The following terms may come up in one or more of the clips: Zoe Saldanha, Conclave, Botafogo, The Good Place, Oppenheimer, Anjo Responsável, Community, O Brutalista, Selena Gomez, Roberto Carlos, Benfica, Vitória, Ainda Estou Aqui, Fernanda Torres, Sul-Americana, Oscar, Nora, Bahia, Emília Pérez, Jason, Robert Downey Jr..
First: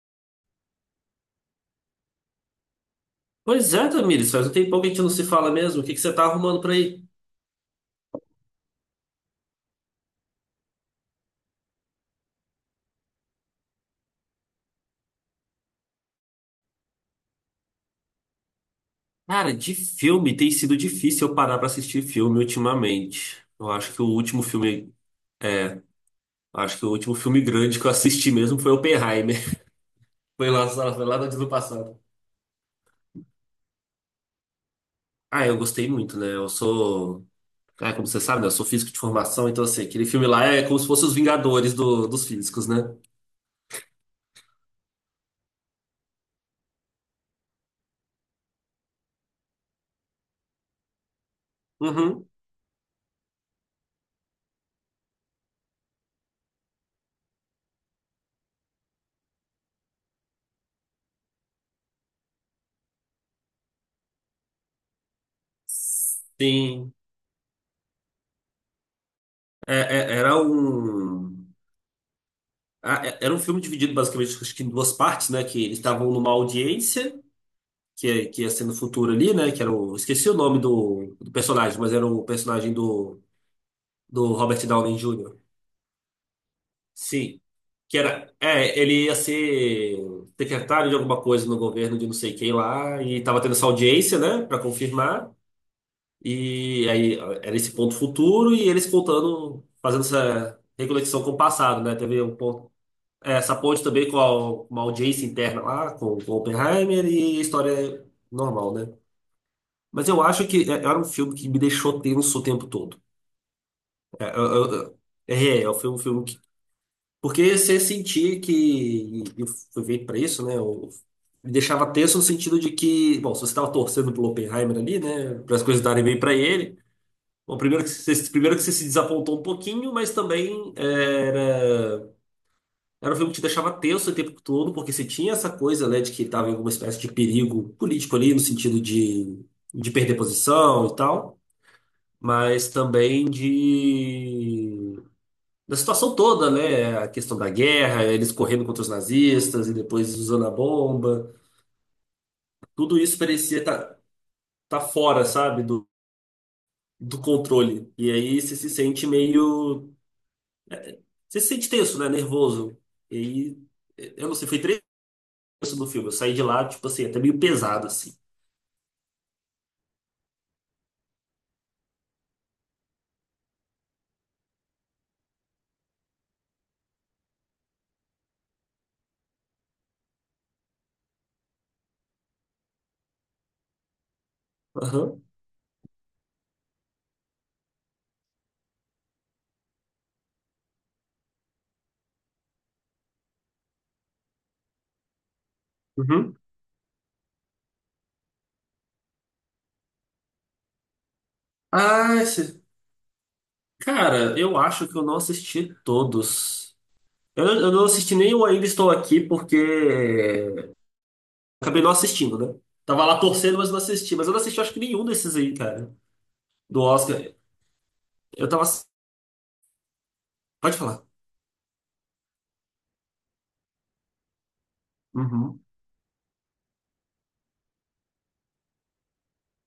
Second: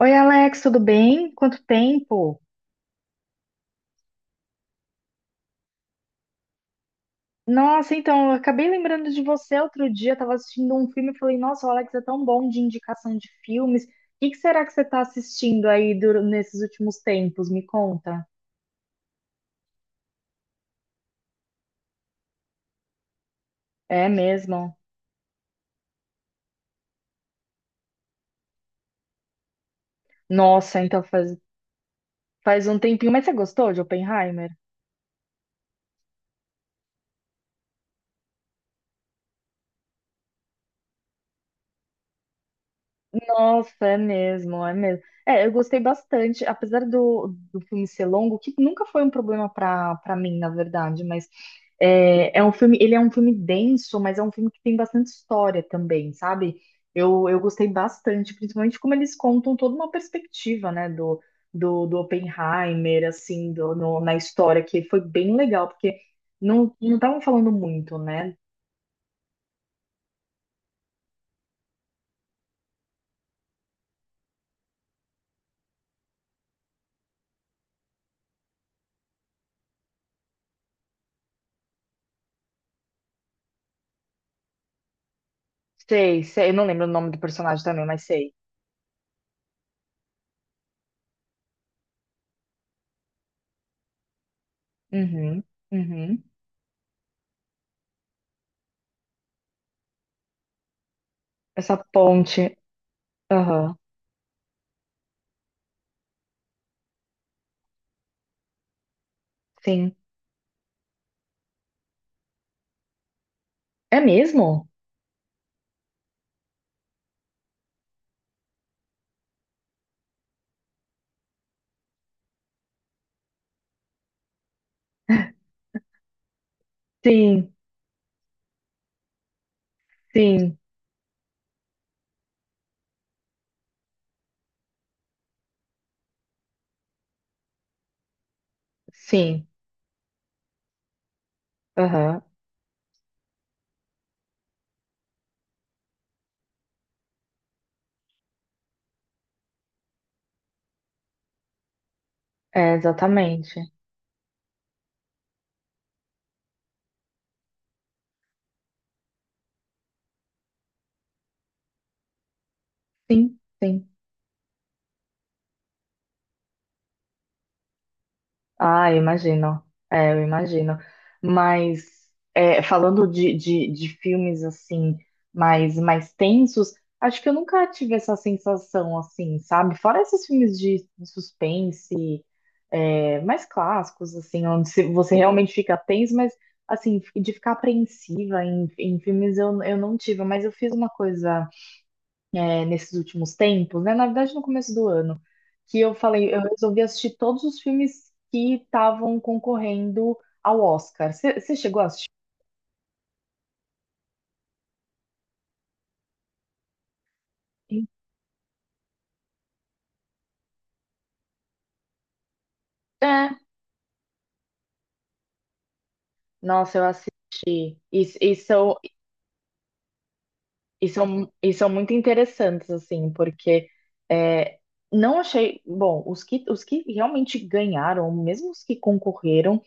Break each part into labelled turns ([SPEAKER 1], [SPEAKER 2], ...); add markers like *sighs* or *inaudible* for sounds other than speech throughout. [SPEAKER 1] Oi, Alex, tudo bem? Quanto tempo?
[SPEAKER 2] Pois é, Tamires, faz um tempão que a gente não se fala mesmo. O que que você tá arrumando por aí?
[SPEAKER 1] Nossa, então, eu acabei lembrando de você outro dia. Eu tava assistindo um filme e falei, nossa, o Alex é tão bom de indicação de filmes. O que que será que você está assistindo nesses últimos tempos? Me conta.
[SPEAKER 2] Cara, de filme tem sido difícil eu parar pra assistir filme ultimamente. Eu acho que o
[SPEAKER 1] É
[SPEAKER 2] último
[SPEAKER 1] mesmo?
[SPEAKER 2] filme, Acho que o último filme grande que eu assisti mesmo foi Oppenheimer. *laughs* Foi lá,
[SPEAKER 1] Nossa, então
[SPEAKER 2] foi lá no ano passado.
[SPEAKER 1] faz um tempinho. Mas você gostou de Oppenheimer?
[SPEAKER 2] Ah, eu gostei muito, né? Como você sabe, né? Eu sou físico de formação, então assim, aquele filme lá é como se fosse os Vingadores dos físicos, né?
[SPEAKER 1] Nossa, é mesmo, é mesmo. É, eu gostei bastante, apesar do filme ser longo, que nunca foi um problema para mim, na verdade, mas
[SPEAKER 2] Uhum.
[SPEAKER 1] é um filme, ele é um filme denso, mas é um filme que tem bastante história também, sabe? Eu gostei bastante, principalmente como eles contam toda uma perspectiva, né, do Oppenheimer, assim, do, no- na história, que foi bem legal, porque não
[SPEAKER 2] Sim.
[SPEAKER 1] não estavam falando muito, né?
[SPEAKER 2] É- é- era um. Ah, era um filme dividido basicamente acho que em duas partes, né? Que eles estavam numa audiência, que ia ser no futuro ali, né? Que era o. Esqueci o nome do, do, personagem, mas era o personagem do Robert Downey Jr.
[SPEAKER 1] Sei, sei, eu não lembro o nome do
[SPEAKER 2] Sim.
[SPEAKER 1] personagem também,
[SPEAKER 2] Que
[SPEAKER 1] mas
[SPEAKER 2] era.
[SPEAKER 1] sei.
[SPEAKER 2] É, ele ia ser secretário de alguma coisa no governo de não sei quem lá, e tava tendo essa audiência, né? Pra confirmar.
[SPEAKER 1] Uhum, uhum.
[SPEAKER 2] E aí era esse ponto futuro e eles contando, fazendo essa reconexão com o
[SPEAKER 1] Essa
[SPEAKER 2] passado, né? Teve um
[SPEAKER 1] ponte.
[SPEAKER 2] ponto. É, essa
[SPEAKER 1] Aham.
[SPEAKER 2] ponte também com a- uma audiência interna lá, com Oppenheimer e a história normal, né?
[SPEAKER 1] Sim.
[SPEAKER 2] Mas eu acho que era um filme que me deixou tenso o tempo todo.
[SPEAKER 1] É
[SPEAKER 2] É,
[SPEAKER 1] mesmo?
[SPEAKER 2] Foi um filme que. Porque você sentia que. E eu fui feito pra isso, né? Eu, me deixava tenso no sentido de que, bom, se você estava torcendo pelo Oppenheimer ali, né? Para as coisas darem bem pra ele.
[SPEAKER 1] Sim,
[SPEAKER 2] Bom, primeiro que você se desapontou um pouquinho, mas
[SPEAKER 1] sim,
[SPEAKER 2] também é, era. Era um filme que te deixava tenso o tempo todo, porque você tinha essa coisa, né, de que estava em alguma espécie de perigo político ali, no sentido
[SPEAKER 1] sim.
[SPEAKER 2] de perder posição e tal,
[SPEAKER 1] Aham.
[SPEAKER 2] mas também de da situação toda, né, a questão da guerra, eles correndo contra os nazistas e depois usando a bomba,
[SPEAKER 1] É,
[SPEAKER 2] tudo isso parecia
[SPEAKER 1] exatamente.
[SPEAKER 2] tá, tá fora, sabe, do, do controle. E aí você se sente tenso, né, nervoso. E
[SPEAKER 1] Sim, sim.
[SPEAKER 2] aí, eu não sei, foi 3 horas do filme, eu saí de lá, tipo assim, até meio pesado, assim.
[SPEAKER 1] Ah, eu imagino. É, eu imagino. Mas falando de filmes assim mais tensos, acho que eu nunca tive essa sensação assim, sabe? Fora esses filmes de suspense, mais clássicos, assim, onde se- você
[SPEAKER 2] Aham.
[SPEAKER 1] realmente fica tenso, mas assim, de ficar apreensiva em filmes eu não tive, mas eu fiz uma coisa nesses últimos tempos, né? Na verdade, no começo do ano, que eu falei,
[SPEAKER 2] Uhum.
[SPEAKER 1] eu resolvi assistir todos os filmes que estavam concorrendo ao Oscar. Você chegou a assistir?
[SPEAKER 2] Ah, esse... Cara, eu acho que eu não assisti todos. Eu não assisti nem o Ainda Estou Aqui porque é, acabei não assistindo, né? Tava lá
[SPEAKER 1] É,
[SPEAKER 2] torcendo, mas não assisti. Mas eu não assisti, acho que nenhum desses aí, cara.
[SPEAKER 1] nossa,
[SPEAKER 2] Do
[SPEAKER 1] eu
[SPEAKER 2] Oscar.
[SPEAKER 1] assisti. E, e,
[SPEAKER 2] Eu tava.
[SPEAKER 1] são,
[SPEAKER 2] ass- Pode falar.
[SPEAKER 1] e são muito interessantes, assim, porque é, não achei.
[SPEAKER 2] Uhum.
[SPEAKER 1] Bom, os que realmente ganharam, mesmo os que concorreram.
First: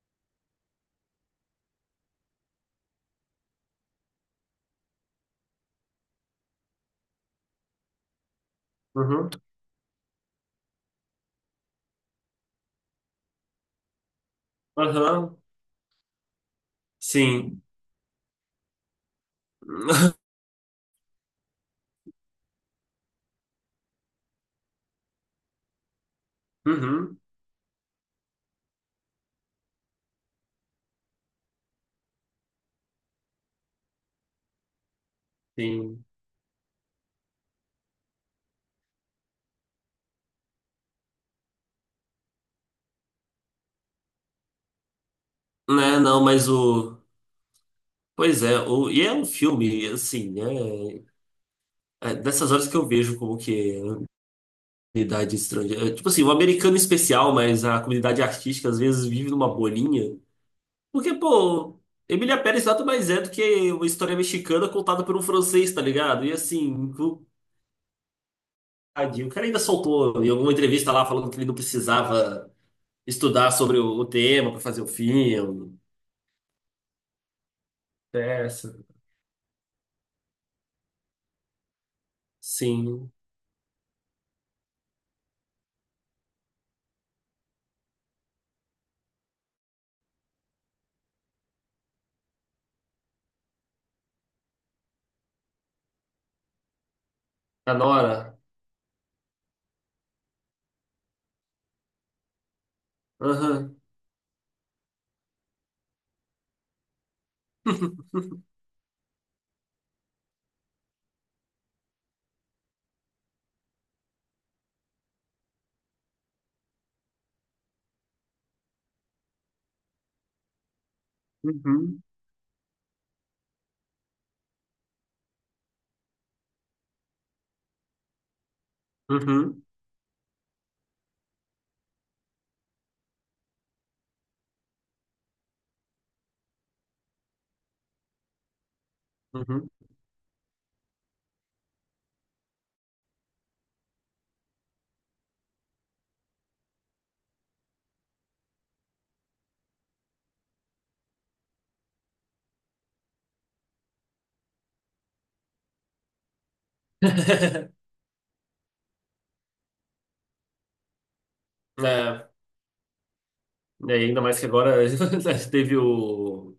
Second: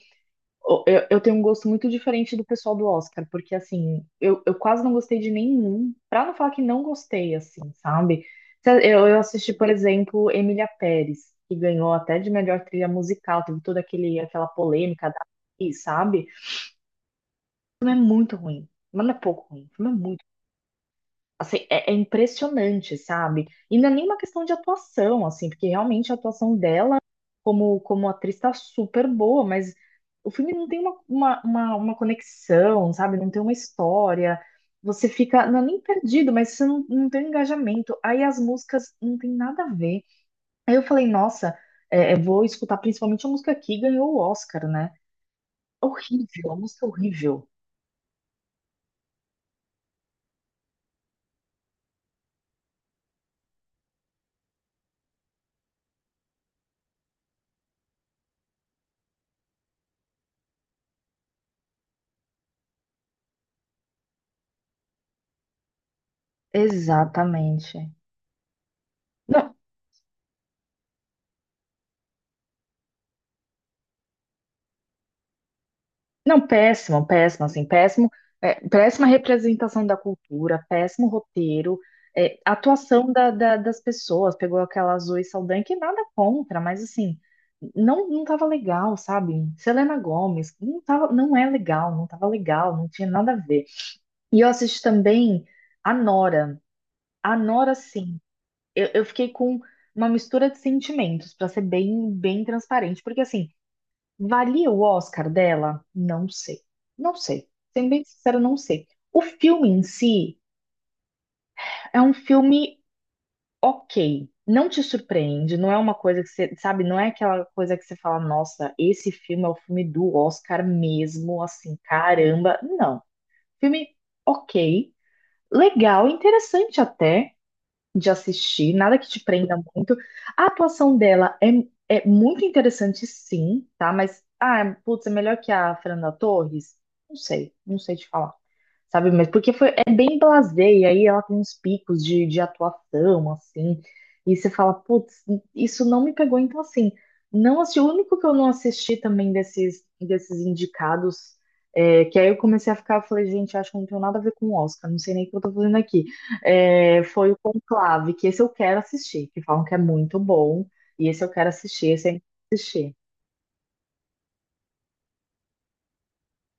[SPEAKER 1] Eu tenho um gosto muito diferente do pessoal do Oscar, porque assim, eu quase não gostei de nenhum, pra não falar que não gostei, assim, sabe? Eu
[SPEAKER 2] Uhum.
[SPEAKER 1] assisti, por exemplo, Emília Pérez, que ganhou até de melhor trilha musical, teve aquela polêmica da
[SPEAKER 2] Aham.
[SPEAKER 1] atriz, sabe?
[SPEAKER 2] Sim.
[SPEAKER 1] O filme é muito ruim, mas não é pouco ruim, o filme é
[SPEAKER 2] *laughs*
[SPEAKER 1] muito. Assim, é impressionante, sabe? E não é nenhuma questão de atuação, assim, porque realmente a atuação dela
[SPEAKER 2] Uhum.
[SPEAKER 1] como atriz tá super boa, mas o filme não tem uma conexão, sabe? Não tem uma história. Você fica, não é nem
[SPEAKER 2] Sim.
[SPEAKER 1] perdido, mas você não, não tem um engajamento. Aí as músicas não tem nada a ver. Aí eu falei, nossa, vou escutar principalmente a música que ganhou o Oscar, né?
[SPEAKER 2] Né, não, mas
[SPEAKER 1] Horrível, a música
[SPEAKER 2] o.
[SPEAKER 1] horrível.
[SPEAKER 2] Pois é, o... E é um filme, assim, né? É dessas horas que eu vejo como que. Comunidade estrangeira. É, tipo assim, o americano em especial, mas a comunidade artística às vezes vive numa bolinha. Porque, pô, Emília Pérez nada mais é do que uma história mexicana contada por um francês, tá ligado? E assim, o
[SPEAKER 1] Exatamente.
[SPEAKER 2] tadinho, o cara
[SPEAKER 1] Não,
[SPEAKER 2] ainda soltou em alguma entrevista lá falando que ele não precisava estudar sobre o tema pra fazer o filme.
[SPEAKER 1] não, péssimo, péssimo, assim, péssimo,
[SPEAKER 2] Essa.
[SPEAKER 1] péssima representação da cultura, péssimo roteiro, atuação
[SPEAKER 2] Sim.
[SPEAKER 1] das pessoas, pegou aquela Zoe Saldanha, que nada contra, mas assim, não tava legal, sabe? Selena Gomez, não tava, não é legal, não tava legal, não tinha nada a ver. E eu assisti também a Nora, a
[SPEAKER 2] A
[SPEAKER 1] Nora, sim,
[SPEAKER 2] Nora.
[SPEAKER 1] eu fiquei com uma mistura de sentimentos, pra ser bem, bem transparente, porque assim,
[SPEAKER 2] Aham.
[SPEAKER 1] valia o Oscar dela? Não sei. Não sei. Sendo bem
[SPEAKER 2] *laughs*
[SPEAKER 1] sincero, não sei. O filme em si é um filme ok. Não te surpreende, não é uma coisa que você, sabe, não é aquela coisa que você fala, nossa, esse filme é o filme do Oscar mesmo, assim,
[SPEAKER 2] Uhum.
[SPEAKER 1] caramba. Não. Filme ok, legal, interessante até de assistir, nada que te prenda
[SPEAKER 2] Uhum.
[SPEAKER 1] muito. A atuação dela é muito interessante, sim, tá? Mas, ah, putz, é melhor que a Fernanda Torres? Não sei, não sei te falar. Sabe, mas porque foi,
[SPEAKER 2] Uhum.
[SPEAKER 1] é bem blasé, e aí ela tem uns picos de atuação, assim, e você fala, putz, isso não me pegou, então assim, não assisti, o único que eu não assisti também desses indicados, que aí eu comecei a ficar, eu falei, gente, acho que não tem nada a ver com o Oscar, não sei nem o que eu tô fazendo aqui. É, foi o Conclave, que esse eu quero assistir, que falam que é muito bom, e esse eu quero assistir, esse eu ainda
[SPEAKER 2] É,
[SPEAKER 1] não assisti.
[SPEAKER 2] Ainda mais que agora *laughs* teve o.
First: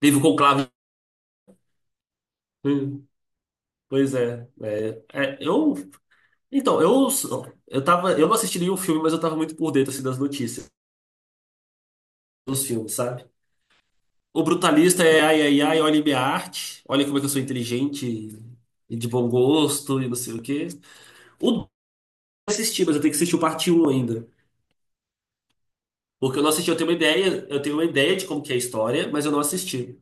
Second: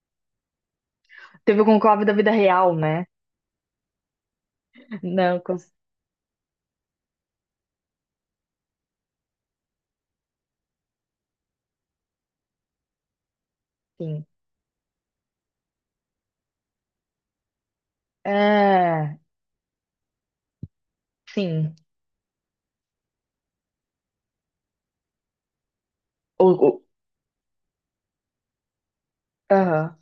[SPEAKER 2] Teve o conclave.
[SPEAKER 1] Teve o Conclave da vida real,
[SPEAKER 2] Né?
[SPEAKER 1] né?
[SPEAKER 2] Pois é, é, é,
[SPEAKER 1] Não, cons-
[SPEAKER 2] eu então eu tava eu não assisti nenhum filme, mas eu tava muito por dentro assim, das notícias dos filmes, sabe?
[SPEAKER 1] sim.
[SPEAKER 2] O brutalista é ai ai ai, olha minha arte, olha como é que eu sou inteligente e de
[SPEAKER 1] É,
[SPEAKER 2] bom gosto e não sei o quê. O dois
[SPEAKER 1] sim.
[SPEAKER 2] eu assisti, mas eu tenho que assistir o parte 1 ainda, porque eu
[SPEAKER 1] O,
[SPEAKER 2] não assisti, eu
[SPEAKER 1] o-
[SPEAKER 2] tenho uma ideia, eu tenho uma ideia de como que é a história, mas eu não
[SPEAKER 1] aham.
[SPEAKER 2] assisti.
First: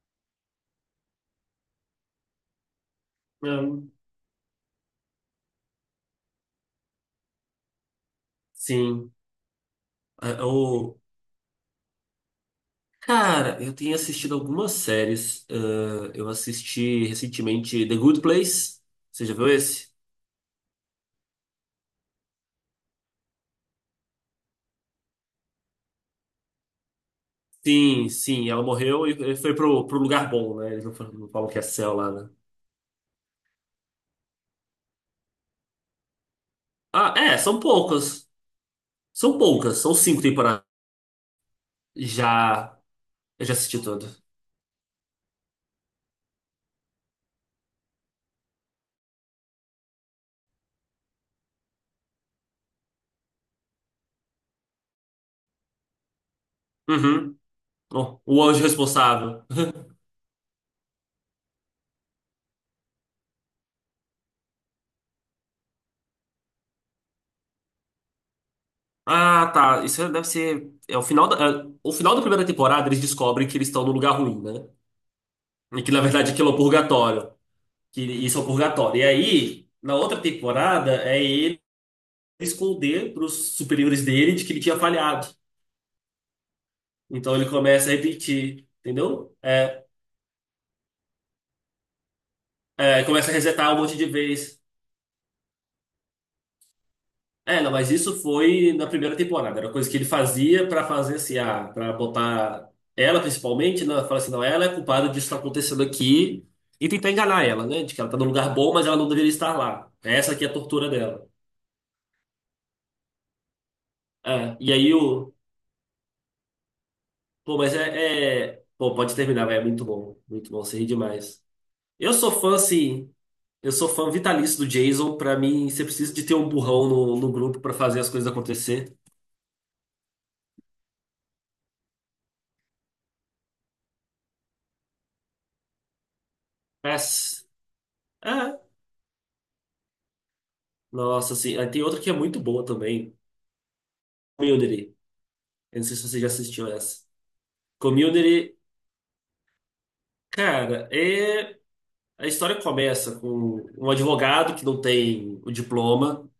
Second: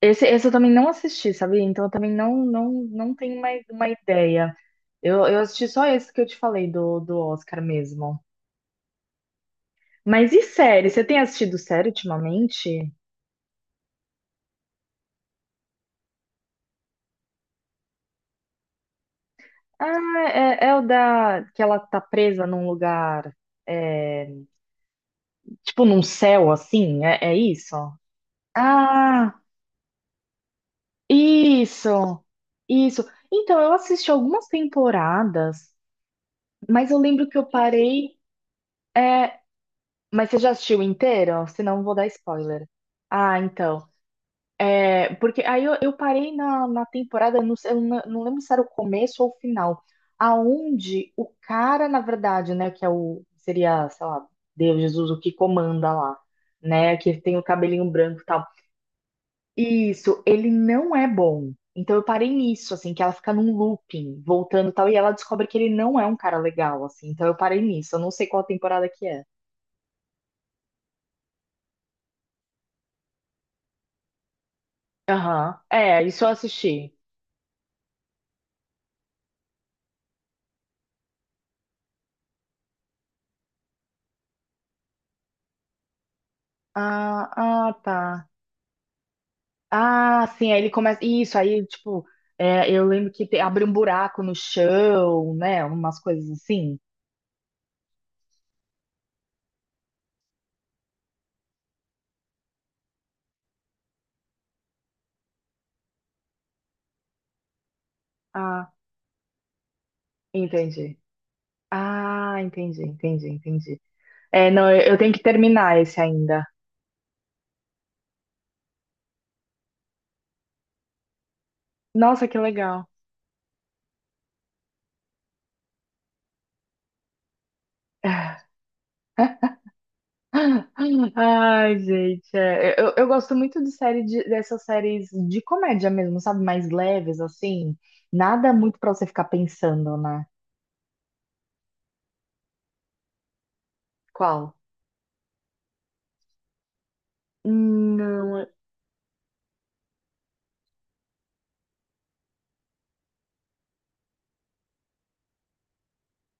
[SPEAKER 1] Esse eu também não assisti, sabe? Então eu também não tenho mais uma
[SPEAKER 2] Hum.
[SPEAKER 1] ideia. Eu assisti só esse que eu te falei do Oscar mesmo.
[SPEAKER 2] Sim.
[SPEAKER 1] Mas
[SPEAKER 2] É,
[SPEAKER 1] e série?
[SPEAKER 2] o
[SPEAKER 1] Você tem assistido série ultimamente?
[SPEAKER 2] Cara, eu tenho assistido algumas séries. Ah, eu assisti recentemente The Good Place. Você já viu esse?
[SPEAKER 1] Ah, é, é o da que ela tá presa num lugar. É, tipo num céu assim, é, é isso?
[SPEAKER 2] Sim, sim, ela morreu e
[SPEAKER 1] Ah,
[SPEAKER 2] foi pro, pro lugar bom, né? Eles não falam que é céu lá,
[SPEAKER 1] isso,
[SPEAKER 2] né?
[SPEAKER 1] isso. Então, eu assisti algumas temporadas, mas eu
[SPEAKER 2] Ah,
[SPEAKER 1] lembro
[SPEAKER 2] é,
[SPEAKER 1] que eu
[SPEAKER 2] são
[SPEAKER 1] parei.
[SPEAKER 2] poucas. São
[SPEAKER 1] É,
[SPEAKER 2] poucas, são cinco
[SPEAKER 1] mas você já
[SPEAKER 2] temporadas.
[SPEAKER 1] assistiu inteiro? Senão eu vou dar spoiler.
[SPEAKER 2] Já,
[SPEAKER 1] Ah,
[SPEAKER 2] eu já assisti
[SPEAKER 1] então.
[SPEAKER 2] toda.
[SPEAKER 1] É, porque aí eu parei na temporada, não, sei- eu não não lembro se era o começo ou o final, aonde o cara, na verdade, né, que é o, seria, sei lá, Deus, Jesus, o que comanda lá, né, que tem
[SPEAKER 2] Uhum.
[SPEAKER 1] o cabelinho
[SPEAKER 2] Oh,
[SPEAKER 1] branco e
[SPEAKER 2] o
[SPEAKER 1] tal.
[SPEAKER 2] Anjo Responsável.
[SPEAKER 1] Isso, ele não é bom. Então eu parei nisso, assim, que ela fica num looping, voltando e tal, e ela descobre que ele não é um cara legal, assim. Então eu parei nisso, eu não sei qual temporada que é.
[SPEAKER 2] Ah, tá. Isso deve ser. O final da primeira temporada, eles descobrem que eles estão no lugar ruim, né?
[SPEAKER 1] Aham.
[SPEAKER 2] E que na
[SPEAKER 1] É, isso eu
[SPEAKER 2] verdade aquilo é o
[SPEAKER 1] assisti.
[SPEAKER 2] purgatório. E aí, na outra temporada, é ele esconder para os superiores dele de que ele tinha falhado.
[SPEAKER 1] Ah,
[SPEAKER 2] Então ele
[SPEAKER 1] ah,
[SPEAKER 2] começa a
[SPEAKER 1] tá.
[SPEAKER 2] repetir, entendeu?
[SPEAKER 1] Ah, sim, aí ele começa. Isso, aí, tipo, é, eu lembro que
[SPEAKER 2] Começa a
[SPEAKER 1] te- abre um
[SPEAKER 2] resetar um monte de
[SPEAKER 1] buraco no
[SPEAKER 2] vez.
[SPEAKER 1] chão, né? Umas coisas assim.
[SPEAKER 2] É, não, mas isso foi na primeira temporada. Era coisa que ele fazia para fazer assim, ah, para botar ela principalmente, né? Fala assim, não, ela é culpada disso que tá acontecendo aqui. E tentar enganar ela, né? De que ela tá num lugar
[SPEAKER 1] Ah,
[SPEAKER 2] bom, mas ela não deveria estar lá. Essa aqui é a tortura
[SPEAKER 1] entendi.
[SPEAKER 2] dela.
[SPEAKER 1] Ah, entendi, entendi, entendi. É,
[SPEAKER 2] É,
[SPEAKER 1] não,
[SPEAKER 2] e
[SPEAKER 1] eu
[SPEAKER 2] aí
[SPEAKER 1] eu tenho que
[SPEAKER 2] o
[SPEAKER 1] terminar esse ainda.
[SPEAKER 2] Pô, mas Pô, pode terminar, velho. É muito bom. Muito bom, você ri demais. Eu
[SPEAKER 1] Nossa,
[SPEAKER 2] sou
[SPEAKER 1] que
[SPEAKER 2] fã,
[SPEAKER 1] legal.
[SPEAKER 2] assim. Eu sou fã vitalício do Jason. Pra mim, você precisa de ter um burrão no, no grupo pra fazer as coisas acontecer.
[SPEAKER 1] *laughs* *sighs* Ai, gente, é, eu gosto muito de dessas séries de comédia mesmo, sabe? Mais leves,
[SPEAKER 2] Mas,
[SPEAKER 1] assim. Nada
[SPEAKER 2] é.
[SPEAKER 1] muito pra você ficar pensando, né?
[SPEAKER 2] Nossa, assim. Aí tem outra que é muito boa também.
[SPEAKER 1] Qual?
[SPEAKER 2] Community. Eu não sei se você já assistiu essa.
[SPEAKER 1] Não, é.
[SPEAKER 2] Community, cara, é. A história começa com um advogado que não tem o diploma.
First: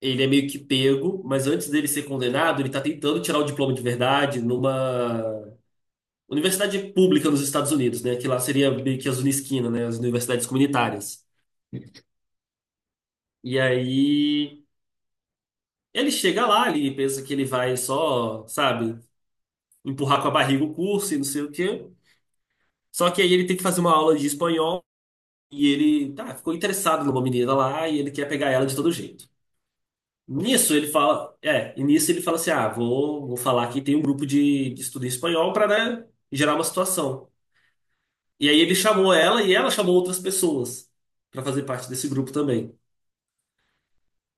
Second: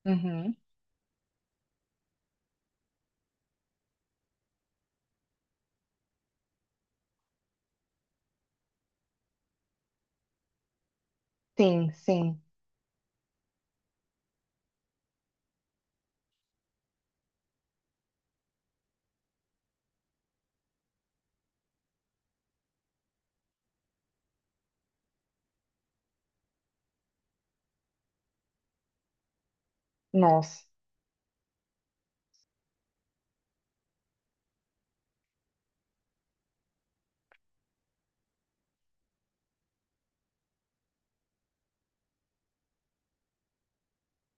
[SPEAKER 2] Ele é meio
[SPEAKER 1] Uhum.
[SPEAKER 2] que pego, mas antes dele ser condenado, ele tá tentando tirar o diploma de verdade numa universidade pública nos Estados Unidos, né? Que lá seria meio que as Unisquina, né? As universidades comunitárias.
[SPEAKER 1] Sim, sim.
[SPEAKER 2] E aí ele chega lá, ele pensa que ele vai só, sabe, empurrar com a barriga o curso e não sei o quê. Só que aí ele tem que fazer uma aula de espanhol e ele, tá, ficou interessado numa menina lá e ele quer pegar ela de todo jeito.
[SPEAKER 1] Nossa.
[SPEAKER 2] Nisso ele fala, é, e nisso ele fala assim: ah, vou falar que tem um grupo de estudo em espanhol para, né, gerar uma situação. E aí ele chamou ela e ela chamou outras pessoas pra fazer parte desse grupo também.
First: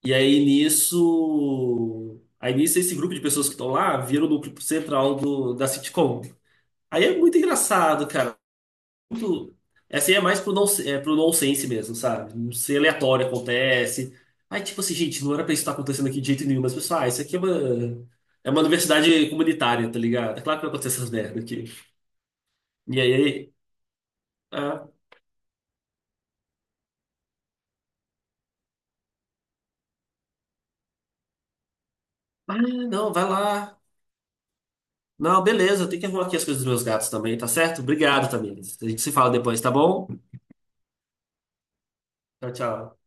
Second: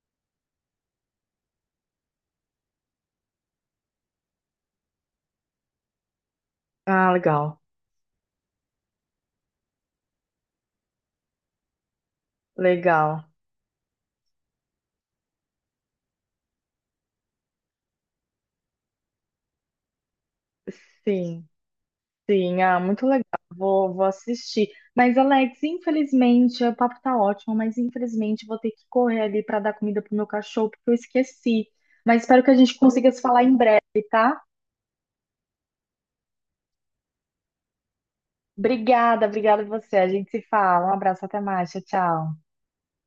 [SPEAKER 2] E aí nisso esse grupo de pessoas que estão lá viram o núcleo central do, da sitcom. Aí
[SPEAKER 1] Ah,
[SPEAKER 2] é muito
[SPEAKER 1] legal.
[SPEAKER 2] engraçado, cara. Muito, essa aí é mais pro, non, é pro nonsense mesmo, sabe? Não sei,
[SPEAKER 1] Legal.
[SPEAKER 2] aleatório acontece. Aí tipo assim, gente, não era pra isso estar acontecendo aqui de jeito nenhum, mas pessoal, ah, isso aqui é uma universidade comunitária, tá ligado? É claro que vai acontecer essas merdas
[SPEAKER 1] Sim,
[SPEAKER 2] aqui.
[SPEAKER 1] sim. Ah,
[SPEAKER 2] E
[SPEAKER 1] muito legal.
[SPEAKER 2] aí,
[SPEAKER 1] Vou, vou assistir.
[SPEAKER 2] ah,
[SPEAKER 1] Mas, Alex, infelizmente, o papo tá ótimo, mas infelizmente vou ter que correr ali pra dar comida pro meu cachorro, porque eu esqueci. Mas espero que a
[SPEAKER 2] ah,
[SPEAKER 1] gente consiga
[SPEAKER 2] não,
[SPEAKER 1] se
[SPEAKER 2] vai
[SPEAKER 1] falar em
[SPEAKER 2] lá.
[SPEAKER 1] breve, tá?
[SPEAKER 2] Não, beleza, eu tenho que arrumar aqui as coisas dos meus gatos também, tá certo? Obrigado, Tamires. A gente se
[SPEAKER 1] Obrigada,
[SPEAKER 2] fala
[SPEAKER 1] obrigada
[SPEAKER 2] depois,
[SPEAKER 1] a
[SPEAKER 2] tá
[SPEAKER 1] você. A
[SPEAKER 2] bom?
[SPEAKER 1] gente se fala. Um abraço, até mais. Tchau, tchau.
[SPEAKER 2] Tchau, tchau.